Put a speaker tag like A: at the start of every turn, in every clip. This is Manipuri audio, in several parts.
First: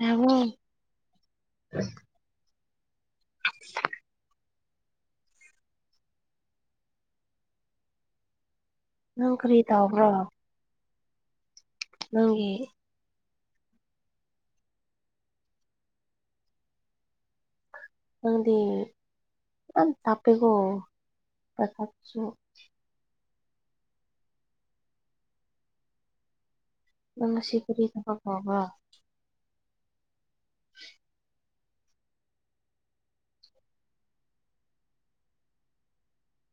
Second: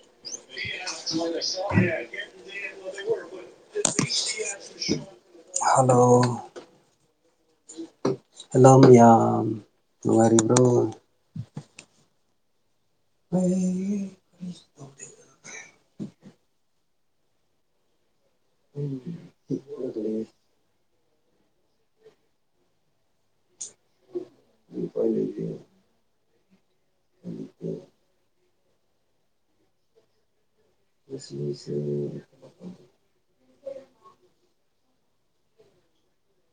A: ꯔꯥꯍꯨꯜ
B: [unintelligible] [unintelligible] ꯍꯜꯂꯣ ꯍꯜꯂꯣ
A: ꯅꯪ
B: ꯃꯌꯥꯝ
A: ꯀꯔꯤ ꯇꯧꯕ꯭ꯔꯣ
B: ꯅꯨꯡꯉꯥꯏꯔꯤꯕ꯭ꯔꯣ
A: ꯅꯪꯒꯤ
B: [unintelligible]
A: ꯅꯪꯗꯤ ꯌꯥꯝ ꯇꯥꯞꯄꯦꯀꯣ [unintelligible]
B: [inaudible] ꯎꯄꯥꯏ ꯂꯩꯇꯦ
A: ꯅꯪ ꯉꯁꯤ ꯀꯔꯤ ꯊꯕꯛ ꯇꯧꯕ꯭ꯔꯥ
B: ꯉꯁꯤꯁꯤ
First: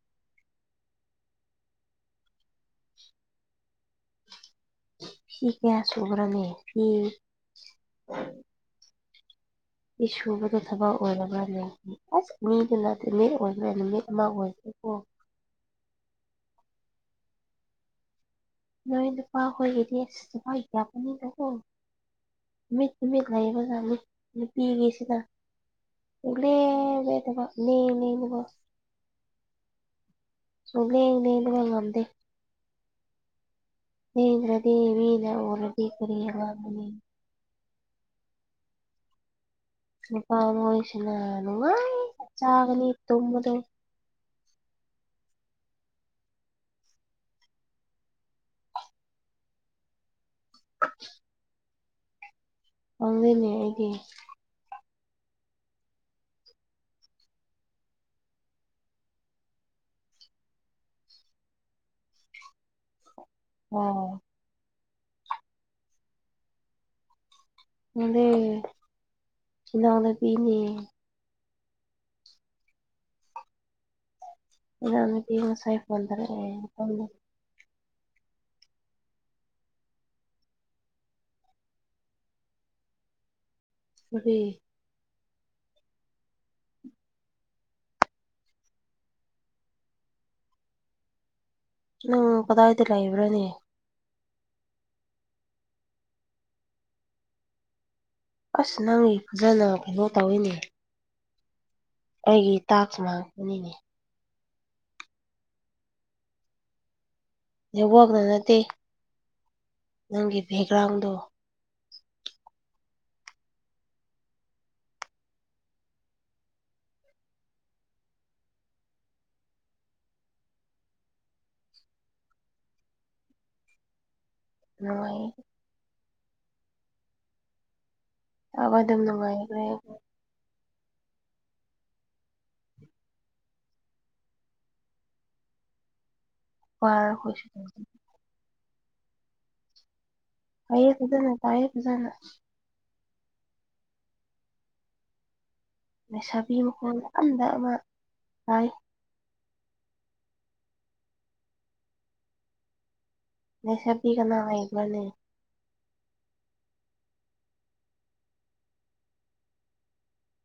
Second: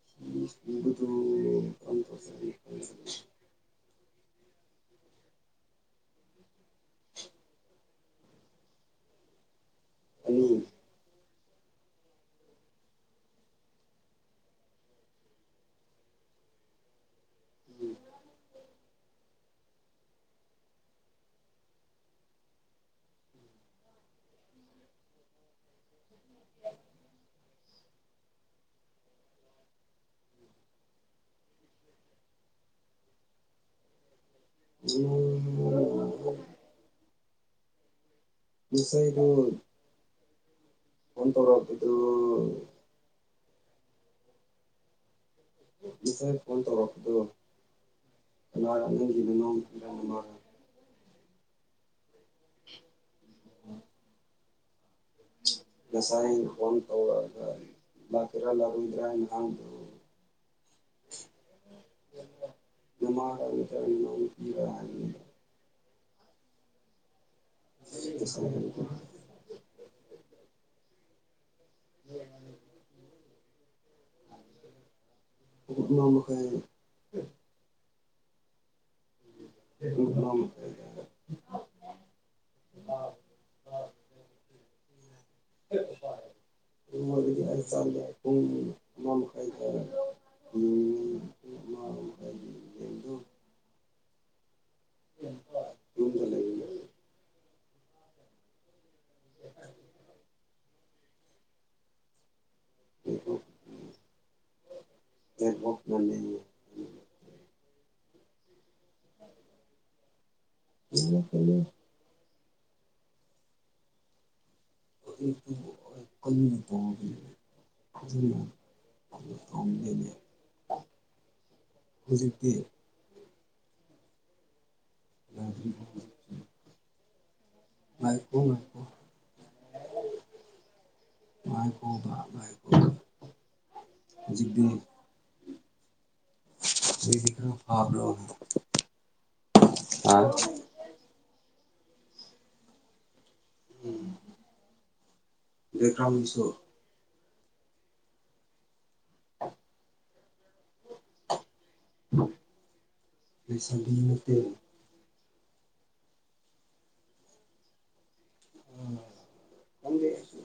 B: [unintelligible]
A: ꯐꯤ ꯀꯌꯥ ꯁꯨ꯭ꯕꯔꯥꯅꯦ ꯐꯤ ꯐꯤ ꯁꯨꯕꯗꯥ ꯊꯕꯛ ꯑꯣꯏꯔꯕ꯭ꯔꯥꯅꯦ ꯑꯁ ꯃꯤꯗꯨꯅ [unintelligible] ꯅꯨꯃꯤꯠ ꯑꯃ [unintelligible]
B: [inaudible]
A: ꯅꯣꯏ ꯅꯨꯄꯥ ꯍꯣꯏꯒꯤꯗꯤ [unintelligible] ꯀꯣ ꯃꯤꯠ ꯇꯨꯃꯤꯠ ꯂꯩꯕꯖꯥꯠꯅꯤ ꯅꯨꯄꯤꯒꯤꯁꯤꯅ ꯁꯨꯡꯂꯦꯞ ꯂꯦꯞꯇꯕ ꯂꯦꯜꯂꯦꯕꯀꯣ ꯁꯨꯡꯂꯦꯡ ꯂꯦꯡꯕꯒ ꯉꯝꯗꯦ ꯂꯦꯡꯗ꯭ꯔꯥꯗꯤ ꯃꯤꯅ ꯎꯔꯗꯤ ꯀꯔꯤ [unintelligible]
B: ꯉꯥꯁꯥꯩꯗꯨ
A: ꯅꯨꯄꯥ ꯃꯣꯏꯁꯤꯅ ꯅꯨꯡꯉꯥꯏꯅ ꯆꯒꯥꯅꯤ ꯇꯨꯝꯕꯗꯣ
B: ꯉꯁꯥꯏ ꯐꯣꯟ ꯇꯧꯔꯛꯄꯗꯣ ꯀꯅꯥꯔ ꯅꯪꯒꯤ ꯅꯅꯥꯎ ꯅꯨꯄꯤꯔꯥ [unintelligible]
A: ꯄꯪꯗꯦꯅꯦ ꯑꯩꯗꯤ
B: ꯉꯁꯥꯏ ꯐꯣꯟ ꯇꯧꯔꯥꯛꯑꯒꯥ ꯂꯥꯛꯀꯦꯔꯥ ꯂꯥꯛꯑꯣꯏꯗ꯭ꯔꯥꯅ ꯍꯥꯡꯗꯣ
A: ꯑꯣ
B: [unintelligible]
A: ꯃꯨꯟꯗꯦ
B: ꯉꯁꯥꯏ
A: ꯏꯅꯥꯎꯅꯨꯄꯤꯅꯦ
B: [inaudible]
A: ꯏꯅꯥꯎꯅꯨꯄꯤ ꯉꯁꯥꯏ
B: ꯄꯨꯡ
A: ꯐꯣꯟ
B: ꯑꯃ ꯃꯈꯥꯏ
A: ꯇꯧꯔꯛꯑꯦ [inaudible]
B: [inaudible]
A: [inaudible]
B: [inaudible] [inaudible] [unintelligible] ꯄꯨꯡ ꯑꯃ ꯃꯈꯥꯏ ꯇꯥꯔꯦ ꯎꯝ
A: ꯅꯪ ꯀꯗꯥꯏꯗꯥ ꯂꯩꯕ꯭ꯔꯅꯦ
B: [unintelligible] ꯌꯨꯝꯗ ꯂꯩ
A: ꯑꯁ ꯅꯪꯒꯤ ꯈꯣꯟꯖꯦꯜꯅ ꯀꯩꯅꯣ ꯇꯧꯋꯦꯅꯦ ꯑꯩꯒꯤ ꯇꯥꯛꯁ ꯉꯥꯛꯇꯥꯅꯤꯅꯦ
B: [inaudible]
A: ꯅꯦꯠꯋꯥꯛꯅ ꯅꯠꯇꯦ ꯅꯪꯒꯤ ꯕꯦꯛꯒ꯭ꯔꯥꯎꯟꯗꯣ
B: [inaudible] [inaudible] [unintelligible] [inaudible] ꯍꯨꯖꯤꯛꯇꯤ
A: [inaudible]
B: ꯉꯥꯏꯈꯨꯋꯣ
A: ꯇꯥꯕ
B: ꯉꯥꯏꯈꯨꯋꯣ
A: ꯑꯗꯨꯝ ꯅꯨꯡꯉꯥꯏꯈ꯭ꯔꯦ
B: ꯉꯥꯏꯈꯣꯕꯥ ꯉꯥꯏꯈꯣꯕꯥ ꯍꯨꯖꯤꯛꯗꯤ
A: ꯄꯥꯔ
B: ꯍꯨꯖꯤꯛꯗꯤ
A: ꯑꯩꯈꯣꯏꯁꯨ
B: ꯈꯔ ꯐꯥꯕ꯭ꯔꯣ [inaudible]
A: ꯇꯥꯏꯌꯦ ꯐꯖꯟꯅ ꯇꯥꯢꯌꯦ ꯐꯖꯟꯅ
B: ꯎꯝ
A: ꯂꯩꯁꯥꯕꯤ ꯃꯈꯣꯟ [unintelligible] ꯑꯃ ꯇꯥꯏ
B: [inaudible] ꯂꯩꯁꯥꯕꯤ ꯅꯠꯇꯦ
A: ꯃꯥꯅꯦ
B: [inaudible] ꯈꯪꯗꯦ ꯑꯩꯁꯨ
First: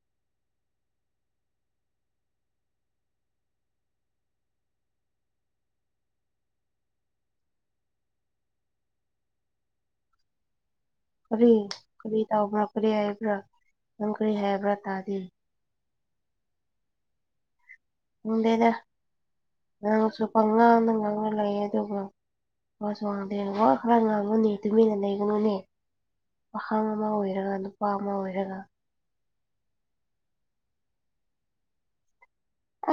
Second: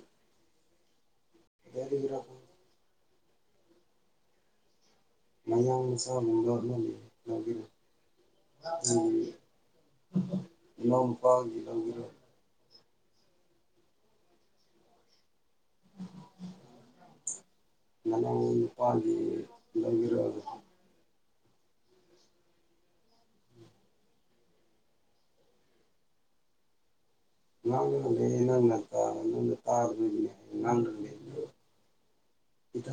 B: [unintelligible] ꯃꯌꯥꯡ ꯃꯆꯥꯥ [inaudible] [unintelligible] ꯎꯝ [inaudible]
A: ꯀꯔꯤ ꯀꯔꯤꯇꯧꯕ꯭ꯔꯥ ꯀꯔꯤ ꯍꯥꯏꯕ꯭ꯔꯥ ꯅꯪ ꯀꯔꯤ ꯍꯥꯏꯕ꯭ꯔꯥ ꯇꯥꯗꯦ
B: [inaudible] ꯅꯅꯥꯎ ꯅꯨꯄꯥꯒꯤ
A: [inaudible] ꯅꯪꯁꯨ
B: ꯂꯧꯒꯦꯔꯥ
A: ꯄꯉꯥꯡꯗ ꯉꯥꯡꯉ ꯂꯩꯌꯦ ꯑꯗꯨꯒ ꯋꯥꯁꯨ ꯉꯥꯡꯗꯦ ꯋꯥ ꯈꯔ ꯉꯥꯡꯉꯨꯅꯦ ꯇꯨꯃꯤꯟꯅ ꯂꯩꯒꯅꯨꯅꯦ ꯄꯥꯈꯪ ꯑꯃ ꯑꯣꯏꯔꯒ ꯅꯨꯄꯥ ꯑꯃ
B: ꯉꯥꯡꯔꯒ ꯂꯩꯌꯦ
A: ꯑꯣꯏꯔꯒ
B: [inaudible] [unintelligible]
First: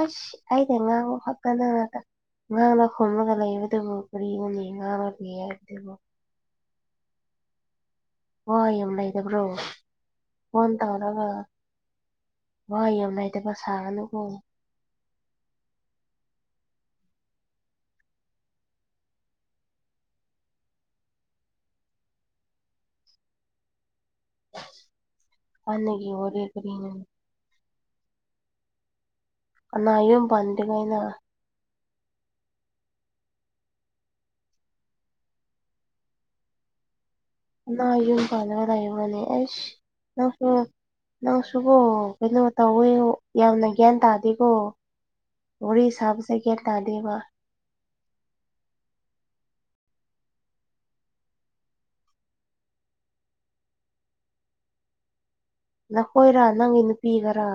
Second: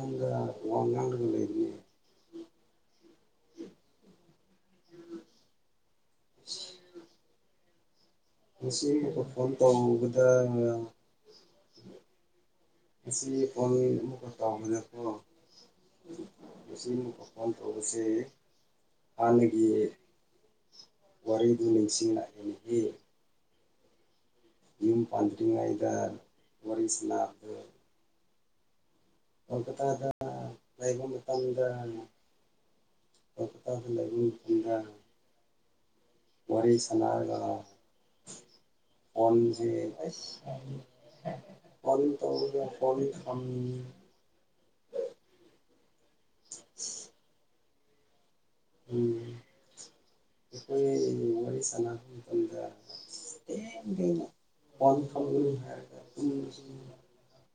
A: ꯑꯁ ꯑꯩꯅ
B: ꯋꯥ
A: ꯉꯥꯡꯕ
B: ꯉꯥꯡꯂꯒ
A: ꯈꯛꯇ
B: ꯂꯩꯕꯅꯦ
A: ꯅꯪꯅ ꯉꯥꯡꯅ ꯈꯨꯝꯃꯒ ꯂꯩꯕꯗꯨꯕꯨ ꯀꯔꯤꯅꯣꯅꯦ ꯉꯥꯡꯅ ꯂꯩ ꯍꯥꯏꯕꯗꯨꯕꯨ ꯋꯥ
B: ꯉꯁꯤ
A: ꯌꯥꯝ
B: ꯑꯃꯨꯛꯀ
A: ꯂꯩꯗꯕ꯭ꯔꯣ
B: ꯐꯣꯟ ꯇꯧꯕꯗ
A: ꯐꯣꯟ ꯇꯧꯔꯒ ꯋꯥ ꯌꯥꯝ
B: ꯉꯁꯤ
A: ꯂꯩꯇꯕ
B: ꯐꯣꯟ
A: ꯁꯥꯒꯅꯨꯀꯣ
B: ꯑꯃꯨꯛꯀ ꯇꯧꯕꯅꯦꯀꯣ ꯉꯁꯤ [inaudible] ꯇꯧꯕꯁꯦ ꯍꯥꯟꯅꯒꯤ ꯋꯥꯔꯤꯗꯨ ꯅꯤꯡꯁꯤꯡꯂꯛꯑꯦ ꯍꯦ ꯌꯨꯝ ꯄꯥꯟꯗꯔꯤꯉꯩꯗ
A: ꯍꯥꯟꯅꯒꯤ
B: ꯋꯥꯔꯤ
A: ꯀꯔꯤꯅꯣ
B: ꯁꯅꯥ
A: ꯀꯅꯥ
B: ꯀꯣꯜꯀꯇꯥꯗ
A: ꯌꯨꯝ
B: ꯂꯩꯕ [inaudible]
A: ꯄꯥꯟꯗ꯭ꯔꯤꯉꯩꯅ
B: [unintelligible] ꯀꯣꯜꯀꯇꯥꯗ ꯂꯩꯕ ꯃꯇꯥꯝꯗ ꯋꯥꯔꯤ [unintelligible]
A: ꯅ ꯌꯨꯝ ꯄꯥꯜꯂꯒ ꯂꯩꯔꯤꯕꯅꯤ ꯑꯩꯁ
B: ꯐꯣꯟꯁꯦ
A: ꯅꯪꯁꯨ
B: ꯑꯁ
A: ꯅꯪꯁꯨꯕꯣ
B: ꯐꯣꯟ
A: ꯀꯩꯅꯣ
B: ꯇꯧꯔꯒ
A: ꯇꯧꯋꯦ
B: ꯐꯣꯟ ꯊꯝ
A: ꯌꯥꯝꯅ ꯒ꯭ꯌꯥꯟ ꯇꯥꯗꯦꯀꯣ ꯋꯥꯔꯤ ꯁꯥꯕꯁꯦ ꯒ꯭ꯌꯥꯟ ꯇꯥꯗꯦꯕ
B: ꯎꯝ ꯑꯩꯈꯣꯏ ꯑꯅꯤꯅ ꯋꯥꯔꯤ ꯁꯥꯟꯅꯕ ꯃꯇꯝꯗ ꯗꯦꯡ ꯗꯦꯡꯅ ꯐꯣꯟ ꯊꯝꯒꯅꯨ ꯍꯥꯏ
A: ꯅꯈꯣꯏꯔꯥ ꯅꯪꯒꯤ ꯅꯨꯄꯤꯒꯔꯥ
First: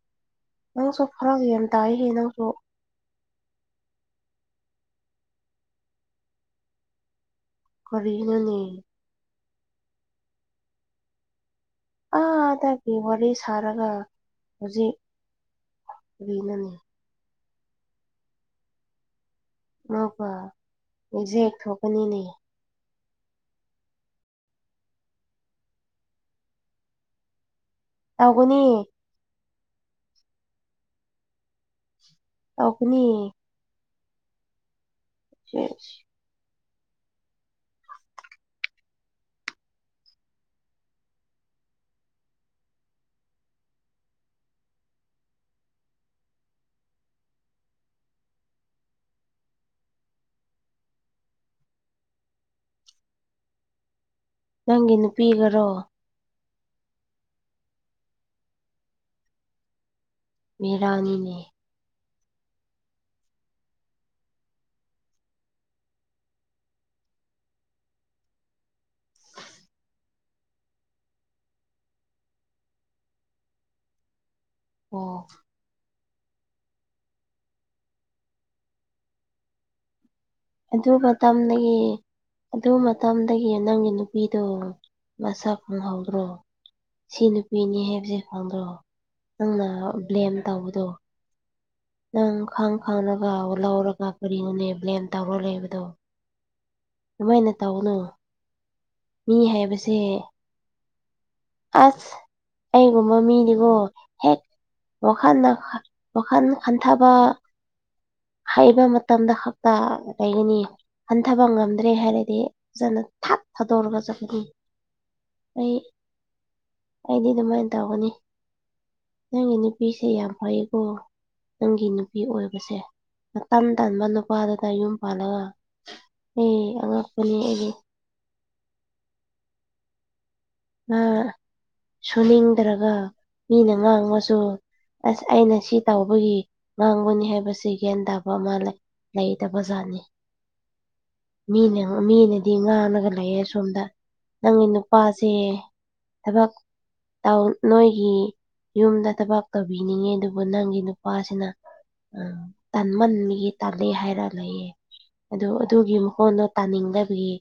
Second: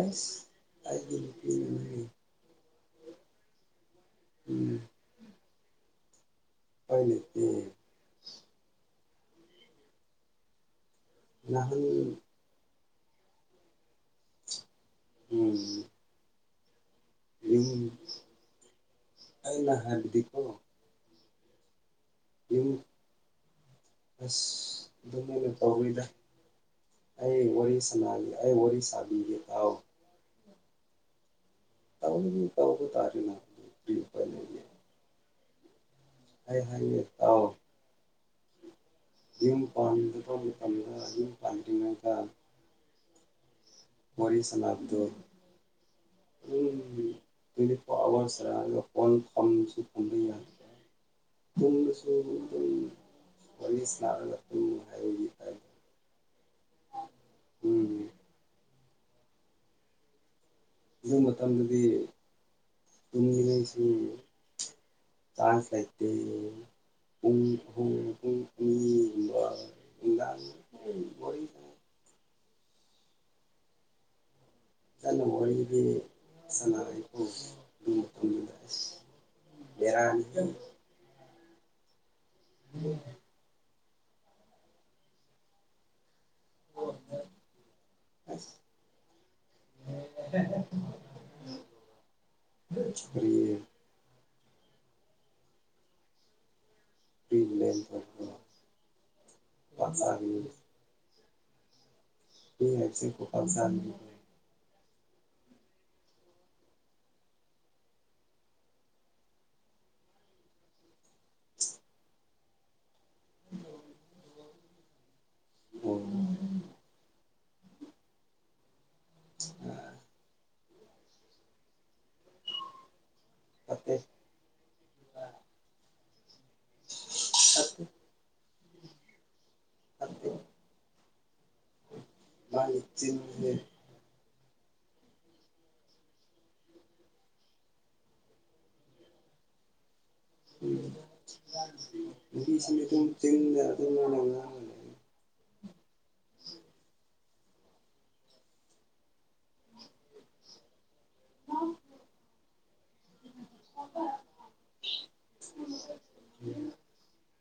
B: ꯑꯁ
A: ꯅꯪꯁꯨ ꯐꯔꯛ
B: ꯑꯩꯒꯤ
A: ꯌꯥꯝ ꯇꯥꯏꯍꯦ
B: [unintelligible]
A: ꯅꯪꯁꯨ
B: ꯎꯝ [unintelligible]
A: ꯀꯔꯤꯅꯣꯅꯦ
B: ꯅꯥꯍꯟ
A: ꯑꯥꯗꯒꯤ ꯋꯥꯔꯤ ꯁꯥꯔꯒ ꯍꯨꯖꯤꯛ
B: ꯎꯝ
A: ꯀꯔꯤꯅꯣꯅꯦ
B: [unintelligible] ꯑꯩꯅ ꯍꯥꯏꯕꯗꯤꯀꯣ
A: [unintelligible] ꯊꯣꯛꯄꯅꯤꯅꯦ
B: ꯌꯨꯝ ꯑꯁ ꯑꯗꯨꯃꯥꯏꯅ ꯇꯧꯔꯤꯗ ꯑꯩ ꯋꯥꯔꯤ ꯁꯥ ꯑꯩ
A: ꯇꯧꯒꯅꯤ
B: ꯋꯥꯔꯤ ꯁꯥꯕꯤꯒꯦ ꯇꯥꯎ ꯇꯧꯕꯨꯗꯤ
A: ꯇꯧꯒꯅꯤ
B: ꯇꯧꯏ [unintelligible]
A: ꯌꯦꯁ
B: ꯑꯩ ꯍꯥꯏꯌꯦ ꯇꯥꯎ ꯌꯨꯝ ꯄꯥꯟꯗꯤꯐꯥꯎ ꯃꯇꯝꯗ ꯌꯨꯝ ꯄꯥꯟꯗ꯭ꯔꯤꯉꯩꯗ ꯋꯥꯔꯤ ꯁꯅꯥꯞꯗꯣ ꯍꯨꯝ ꯇ꯭ꯋꯦꯟꯇꯤ ꯐꯣꯔ ꯑꯋꯥꯔ ꯁꯔꯒ ꯐꯣꯟ ꯊꯝꯁꯤ ꯊꯝꯕꯤ ꯌꯥ [unintelligible]
A: ꯅꯪꯒꯤ ꯅꯨꯄꯤꯒꯔꯣ
B: ꯇꯥꯏꯞꯇ ꯎꯝ ꯍꯨꯖꯤꯛ
A: ꯕꯦꯔꯥꯅꯤꯅꯦ
B: ꯃꯇꯝꯗꯗꯤ ꯇꯨꯝꯅꯤꯡꯂꯁꯨ ꯆꯥꯟꯁ ꯂꯩꯇꯦ ꯌꯦ [unintelligible]
A: ꯑꯣ
B: ꯇꯟꯅ ꯋꯔꯤꯕꯤ ꯁꯅꯄꯗꯦ ꯕꯤꯔꯅꯤ
A: ꯑꯗꯨꯒ ꯇꯝꯅꯥꯌꯦ ꯑꯗꯨ ꯃꯇꯝ ꯑꯩꯒꯤ ꯅꯪꯒꯤ ꯅꯨꯄꯤꯗꯣ ꯃꯁꯛ ꯉꯧꯗꯔꯣ ꯁꯤ ꯅꯨꯄꯤꯅꯤ ꯍꯥꯏꯕꯁꯦ
B: ꯑꯁ
A: ꯈꯪꯗ꯭ꯔꯑꯣ ꯅꯪꯅ ꯕ꯭ꯂꯦꯝ ꯇꯧꯕꯗꯣ ꯅꯪ ꯈꯪ
B: ꯀꯔꯤ
A: ꯈꯪꯅꯥꯒ ꯂꯧꯔꯒ ꯀꯔꯤꯅꯣꯅꯦ ꯕ꯭ꯂꯦꯝ ꯇꯧꯔ ꯂꯩꯕꯗꯣ
B: ꯀꯔꯤ
A: ꯗꯨꯃꯥꯏꯅ
B: ꯕ꯭ꯂꯦꯝ
A: ꯇꯧꯅꯨ
B: ꯇꯧꯕ꯭ꯔꯣ
A: ꯃꯤ
B: ꯈꯨꯄꯥꯛ
A: ꯍꯥꯏꯕꯁꯦ
B: ꯆꯥꯒꯅꯤ
A: ꯑꯁ
B: ꯃꯤ ꯍꯥꯏꯕꯁꯦ
A: ꯑꯩꯒꯨꯝꯕ
B: ꯈꯨꯄꯥꯛ
A: ꯃꯤꯅꯤꯕꯣ
B: ꯆꯥꯒꯅꯤ
A: ꯍꯦꯛ ꯋꯥꯈꯟꯅ ꯋꯥꯈꯟ ꯈꯟꯊꯕ ꯍꯩꯕ ꯃꯇꯝꯗ ꯍꯞꯇ ꯂꯩꯒꯅꯤ ꯍꯟꯊꯕ ꯉꯝꯗ꯭ꯔꯦ ꯍꯥꯏꯔꯗꯤ ꯐꯖꯅ ꯊꯛ ꯊꯥꯗꯣꯔꯒ ꯆꯠꯈꯤꯗꯨꯅꯤ ꯑꯩ
B: [unintelligible]
A: ꯑꯩꯗꯤ ꯗꯨꯃꯥꯏꯅ ꯇꯧꯒꯅꯤ ꯅꯪꯒꯤ ꯅꯨꯄꯤꯁꯦ ꯌꯥꯝ ꯐꯩꯌꯦꯀꯣ ꯅꯪꯒꯤ ꯅꯨꯄꯤ ꯑꯣꯏꯕꯁꯦ ꯅꯇꯟ
B: ꯐꯠꯇꯦ
A: ꯇꯟꯕ ꯅꯨꯄꯥꯗꯨꯗ ꯌꯨꯝ ꯄꯥꯜꯂꯒ ꯍꯤ ꯑꯉꯛꯄꯅꯤ ꯑꯩꯒꯤ
B: ꯐꯠꯇꯦ [unintelligible]
A: ꯅꯥ
B: ꯃꯥꯒꯤ
A: ꯁꯨꯅꯤꯡꯗ꯭ꯔꯒ
B: ꯆꯤꯟꯁꯦ
A: ꯃꯤꯅ ꯉꯥꯡꯕꯁꯨ ꯑꯁ ꯑꯩꯅ ꯁꯤ ꯇꯧꯕꯒꯤ ꯉꯥꯡꯕꯅꯤ ꯍꯥꯏꯕꯁꯤ ꯒ꯭ꯌꯥꯟ ꯇꯥꯕ ꯑꯃ ꯂꯩ ꯂꯩꯇꯕꯖꯥꯠꯅꯤ ꯃꯤꯅ ꯃꯤꯅꯗꯤ
B: ꯅꯨꯄꯤꯁꯤꯡꯗꯤ ꯑꯗꯨꯝ
A: ꯉꯥꯡꯉꯒ ꯂꯩꯌꯦ
B: ꯆꯤꯟꯗ
A: ꯑꯁꯣꯝꯗ
B: ꯑꯗꯨꯝ ꯃꯥꯅ
A: ꯅꯪꯅꯅꯨ
B: ꯉꯥꯡꯉ
A: ꯅꯨꯄꯥꯁꯦ ꯊꯕꯛ ꯇ ꯅꯣꯏꯒꯤ ꯌꯨꯝꯗ ꯊꯕꯛ ꯇꯧꯕꯤꯅꯤꯡꯉꯦ ꯑꯗꯨꯕꯨ ꯅꯪꯒꯤ ꯅꯨꯄꯥꯁꯤꯅ ꯎꯝ ꯇꯟꯃꯟꯕꯒꯤ ꯇꯜꯂꯦ ꯍꯥꯏꯔꯝꯃꯦꯌꯦ ꯑꯗꯨ ꯑꯗꯨꯒꯤ ꯃꯈꯣꯟꯗꯣ
B: ꯂꯩ
A: ꯇꯥꯅꯤꯡꯗꯕꯒꯤ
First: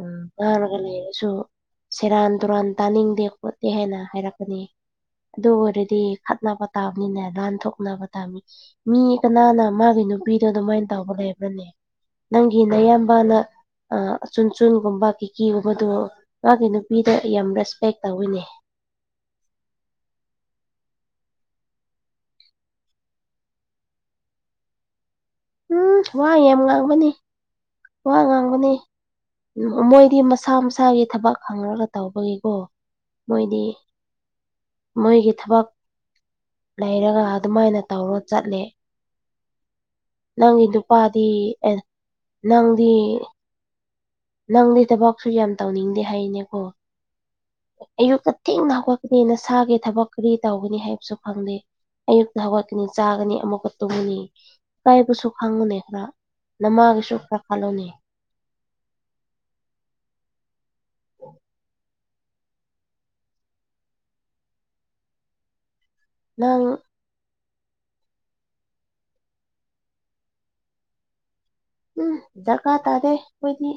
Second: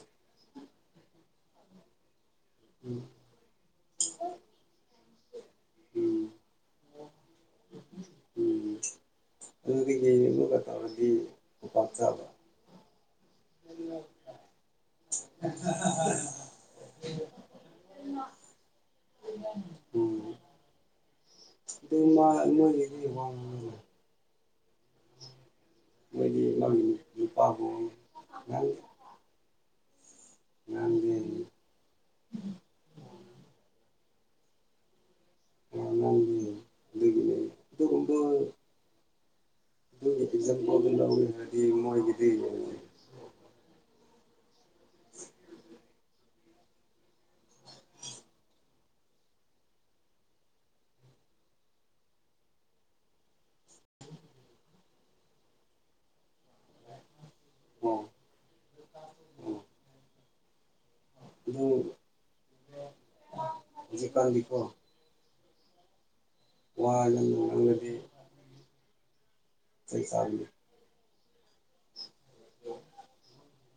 A: ꯎꯪ ꯉꯥꯡꯔꯒ ꯂꯩꯔꯁꯨ ꯁꯦꯔꯥꯟ ꯇꯨꯔꯥꯟ
B: ꯎꯝ
A: ꯇꯥꯅꯤꯡꯗꯦ ꯈꯣꯠꯇꯦ ꯍꯥꯏꯅ ꯍꯥꯏꯔꯛꯀꯅꯤ ꯑꯗꯨ ꯑꯣꯏꯔꯗꯤ
B: ꯎꯝ
A: ꯈꯠꯅꯕ ꯇꯥꯕꯅꯤꯅꯦ ꯂꯥꯟꯊꯣꯛꯅꯕ ꯇꯥꯕꯅꯤ
B: ꯎꯝ
A: ꯃꯤ ꯀꯅꯥꯅ ꯃꯥꯒꯤ
B: ꯑꯗꯨꯗꯒꯤ
A: ꯅꯨꯄꯤꯗꯣ
B: ꯑꯃꯨꯛꯀ
A: ꯑꯗꯨꯃꯥꯏꯅ
B: ꯇꯧꯔꯗꯤ
A: ꯇꯧꯕ ꯂꯩꯕ꯭ꯔꯅꯦ
B: ꯈꯨꯄꯥꯛ ꯆꯥꯕ
A: ꯅꯪ ꯒꯤ ꯅꯌꯥꯝꯕꯅ ꯑ ꯑꯆꯨꯡ ꯆꯨꯡꯒꯨꯝꯕ ꯀꯤꯀꯤꯒꯨꯝꯕꯗꯣ ꯃꯥꯒꯤ ꯅꯨꯄꯤꯗ ꯌꯥꯝ ꯔꯦꯁꯄꯦꯛ ꯇꯧꯋꯤꯅꯦ
B: ꯎꯝ ꯑꯗꯨ ꯃꯥ [unintelligible]
A: ꯎꯝ ꯋꯥ
B: ꯃꯣꯏꯗꯤ
A: ꯌꯥꯝ
B: ꯃꯥꯒꯤ
A: ꯉꯥꯡꯕꯅꯤ
B: ꯅꯨꯄꯥꯕꯨ
A: ꯋꯥ
B: ꯅꯪ
A: ꯉꯥꯡꯕꯅꯤ ꯎꯝ ꯃꯣꯏꯗꯤ ꯃꯁꯥ ꯃꯁꯥꯒꯤ
B: ꯉꯥꯡꯗꯦ
A: ꯊꯕꯛ ꯈꯪꯔꯒ ꯇꯧꯕꯒꯤꯀꯣ ꯃꯣꯏꯗꯤ ꯃꯣꯏꯒꯤ ꯊꯕꯛ
B: ꯋꯥ ꯉꯥꯡꯗꯦ
A: ꯂꯩꯔꯒ
B: ꯑꯗꯨꯒꯤꯅꯦ
A: ꯑꯗꯨꯃꯥꯏꯅ ꯇꯧꯔ ꯆꯠꯂꯦ
B: ꯅꯣꯏꯒꯤ
A: ꯅꯪꯒꯤ
B: ꯑꯦꯛꯖꯥꯝꯄꯜ ꯑꯗꯨ ꯂꯧꯎ ꯍꯥꯏꯔꯗꯤ ꯃꯣꯏꯒꯤꯗꯤ
A: ꯎꯏ ꯅꯪꯗꯤ ꯊꯕꯛꯁꯨ ꯌꯥꯝ ꯇꯧꯅꯤꯡꯗꯦ ꯍꯥꯏꯅꯦꯀꯣ ꯑꯌꯨꯛꯇ ꯊꯦꯡꯅ ꯍꯧꯒꯠꯄꯗꯣ ꯅꯁꯥꯥꯒꯤ ꯊꯕꯛ ꯀꯔꯤ ꯇꯧꯒꯅꯤ ꯍꯥꯏꯕꯁꯨ ꯈꯪꯗꯦ ꯑꯌꯨꯛꯇ ꯍꯧꯒꯠꯀꯅꯤ ꯆꯥꯒꯅꯤ ꯑꯃꯨꯛꯀ ꯇꯨꯝꯉꯅꯤ ꯏꯀꯥꯏꯕꯁꯨ ꯈꯪꯉꯨꯅꯦ ꯈꯔ ꯅꯃꯥꯒꯤꯁꯨ ꯈ꯭ꯔ ꯈꯜꯂꯨꯅꯦ
B: ꯑꯣ ꯑꯣ ꯑꯗꯨ ꯍꯧꯖꯤꯀꯥꯟꯗꯤꯀꯣ
A: ꯅꯪ
B: ꯋꯥ ꯅꯨꯡ ꯉꯥꯡꯂꯗꯤ ꯆꯩꯆꯥꯒꯅꯤ
A: ꯎꯝ ꯗꯔꯀꯥꯔ ꯇꯥꯗꯦ ꯑꯩꯈꯣꯏꯗꯤ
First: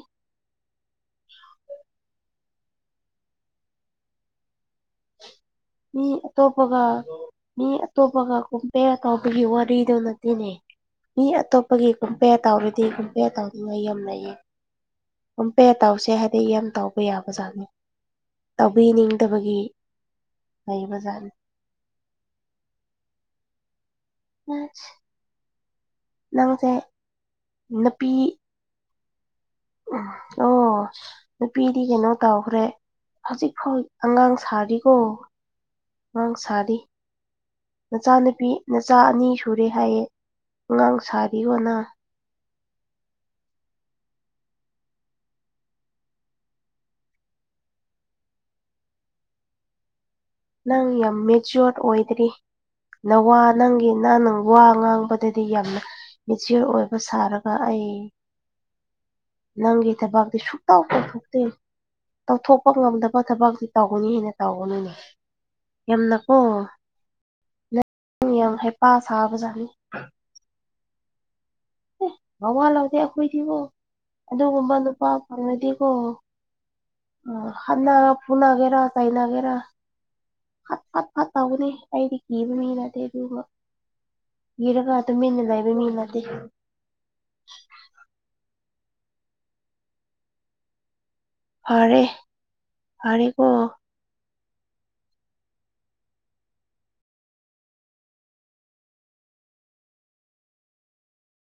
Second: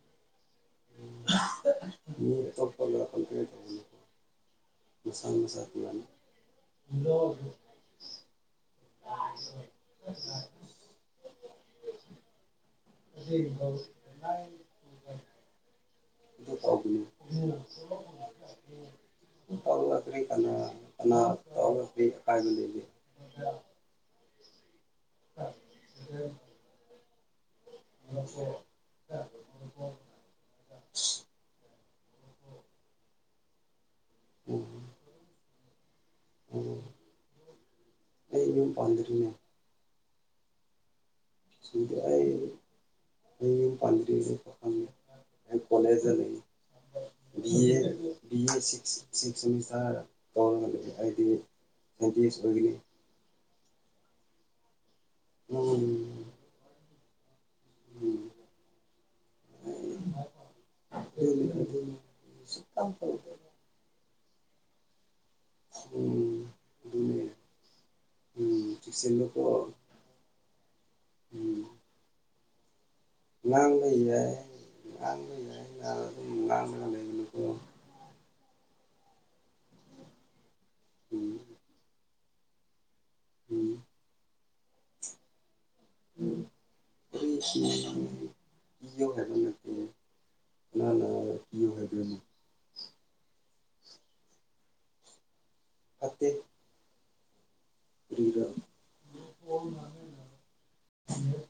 B: ꯃꯤ ꯑꯇꯣꯞꯄ [unintelligible] ꯃꯁꯥ ꯃꯁꯥ ꯇꯣꯉꯥꯟꯅ
A: ꯃꯤ ꯑꯇꯣꯞꯄꯒ
B: ꯑꯗꯨ
A: ꯃꯤ ꯑꯇꯣꯞꯄꯒ ꯀꯨꯝ ꯄꯦꯔ ꯇꯥꯎꯕꯒꯤ ꯋꯥꯔꯤꯗꯨ ꯅꯠꯇꯦꯅꯦ ꯃꯤ ꯑꯇꯣꯞꯄꯒꯤ ꯀꯝꯄꯦꯔ ꯇꯥꯎꯔꯗꯤ ꯄꯦꯔ ꯇꯧꯅꯤꯡꯉꯩ ꯌꯥꯝ ꯂꯩꯌꯦ
B: ꯇꯧꯕꯅꯤ
A: ꯀꯝꯄꯦꯔ ꯇꯧꯁꯦ ꯍꯥꯏꯗꯤ ꯌꯥꯝ ꯇꯧꯕ ꯌꯥꯕ ꯖꯥꯠꯅꯤ ꯇꯧꯕꯤꯅꯤꯡꯗꯕꯒꯤ ꯂꯩꯕꯖꯥꯠꯅꯤ
B: [unintelligible] ꯐꯥꯏꯟ ꯂꯩꯌꯦ
A: ꯅꯪꯁꯦ ꯅꯨꯄꯤ ꯎꯝ ꯑꯣ ꯅꯨꯄꯤꯗꯤ ꯀꯩꯅꯣ ꯇꯧꯈ꯭ꯔꯦ ꯍꯧꯖꯤꯛ ꯐꯥꯎ ꯑꯉꯥꯡ
B: ꯎꯝ
A: ꯁꯥꯔꯤꯀꯣ ꯑꯉꯥꯡ ꯁꯥꯔꯤ
B: ꯎꯝ ꯑꯩ
A: ꯅꯆꯥꯅꯨꯄꯤ
B: ꯌꯨꯝ
A: ꯅꯆꯥ ꯑꯅꯤ
B: ꯄꯥꯟꯗ꯭ꯔꯤꯅꯦ
A: ꯁꯨꯔꯦ ꯍꯥꯏꯌꯦ ꯑꯉꯥꯡ ꯁꯥꯔꯤꯒꯣꯅ
B: ꯑꯥꯏ ꯌꯨꯝ ꯄꯥꯟꯗ꯭ꯔꯤꯁꯨ ꯈꯪꯉꯦ ꯑꯩ ꯀꯣꯂꯦꯁꯇ ꯆꯠꯂꯤꯅꯤ BA BA six six semester
A: ꯅꯪ
B: ꯇꯧꯔꯒ
A: ꯌꯥꯝ
B: ꯍꯥꯏꯗꯤ
A: ꯃꯦꯆꯤꯌꯣꯔ ꯑꯣꯏꯗ꯭ꯔꯤ
B: [unintelligible]
A: ꯅꯋꯥ ꯅꯪꯒꯤ ꯅꯪꯅ ꯋꯥ ꯉꯥꯡꯕꯗꯗꯤ ꯌꯥꯝꯅ ꯃꯦꯆꯤꯌꫭꯔ ꯑꯣꯏꯕ ꯁꯥꯔꯛ ꯄ ꯑꯩ ꯅꯪꯒꯤ ꯊꯕꯛꯇꯤ ꯁꯨꯛꯇꯥꯎ ꯇꯧꯊꯣꯛꯇꯦ ꯇꯧꯊꯣꯛꯄ
B: ꯁꯨꯛꯇꯧ
A: ꯉꯝꯗꯕ
B: ꯇꯧꯗꯦ
A: ꯊꯕꯛ ꯇꯧꯒꯅꯤꯅꯦ ꯇꯧꯒꯅꯤꯅꯦ ꯌꯥꯝꯅꯀꯣ
B: ꯎꯝ ꯑꯗꯨꯅꯦ
A: ꯅꯪ ꯌꯥꯝ
B: ꯎꯝ
A: ꯍꯩꯄꯥ
B: ꯆꯦꯛꯁꯤꯜꯂꯨꯀꯣ
A: ꯁꯥꯕꯖꯥꯠꯅꯤ
B: ꯎꯝ
A: ꯅꯋꯥ ꯂꯧꯗꯦ ꯑꯩꯈꯣꯏꯗꯤꯀꯣ
B: ꯉꯥꯡꯕ ꯌꯥꯏ
A: ꯑꯗꯨꯒꯨꯝꯕ ꯅꯨꯄꯥ
B: ꯉꯥꯡꯕ ꯌꯥꯏ
A: ꯐꯪꯉꯗꯤꯀꯣ
B: ꯉꯥꯡ ꯑꯗꯨꯝ ꯉꯥꯡꯔꯒ ꯂꯩꯒꯅꯨꯀꯣ
A: ꯍꯠꯅ ꯐꯨꯅꯒꯦꯔꯥ ꯆꯩꯥꯅꯒꯦꯔꯥ ꯐꯠ ꯐꯠ ꯐꯠ
B: ꯎꯝ
A: ꯇꯧꯒꯅꯤ ꯑꯩꯗꯤ ꯀꯤꯕ ꯃꯤꯅꯠꯇꯦ ꯑꯗꯨꯒ
B: ꯎꯝ
A: ꯀꯤꯔꯒ ꯇꯨꯃꯤꯟꯅ ꯂꯩꯕ ꯃꯤ ꯅꯠꯇꯦ
B: [unintelligible]
A: ꯐꯔꯦ ꯐꯔꯦꯀꯣ
B: ꯑꯩꯗꯤ ꯐꯔꯤꯗ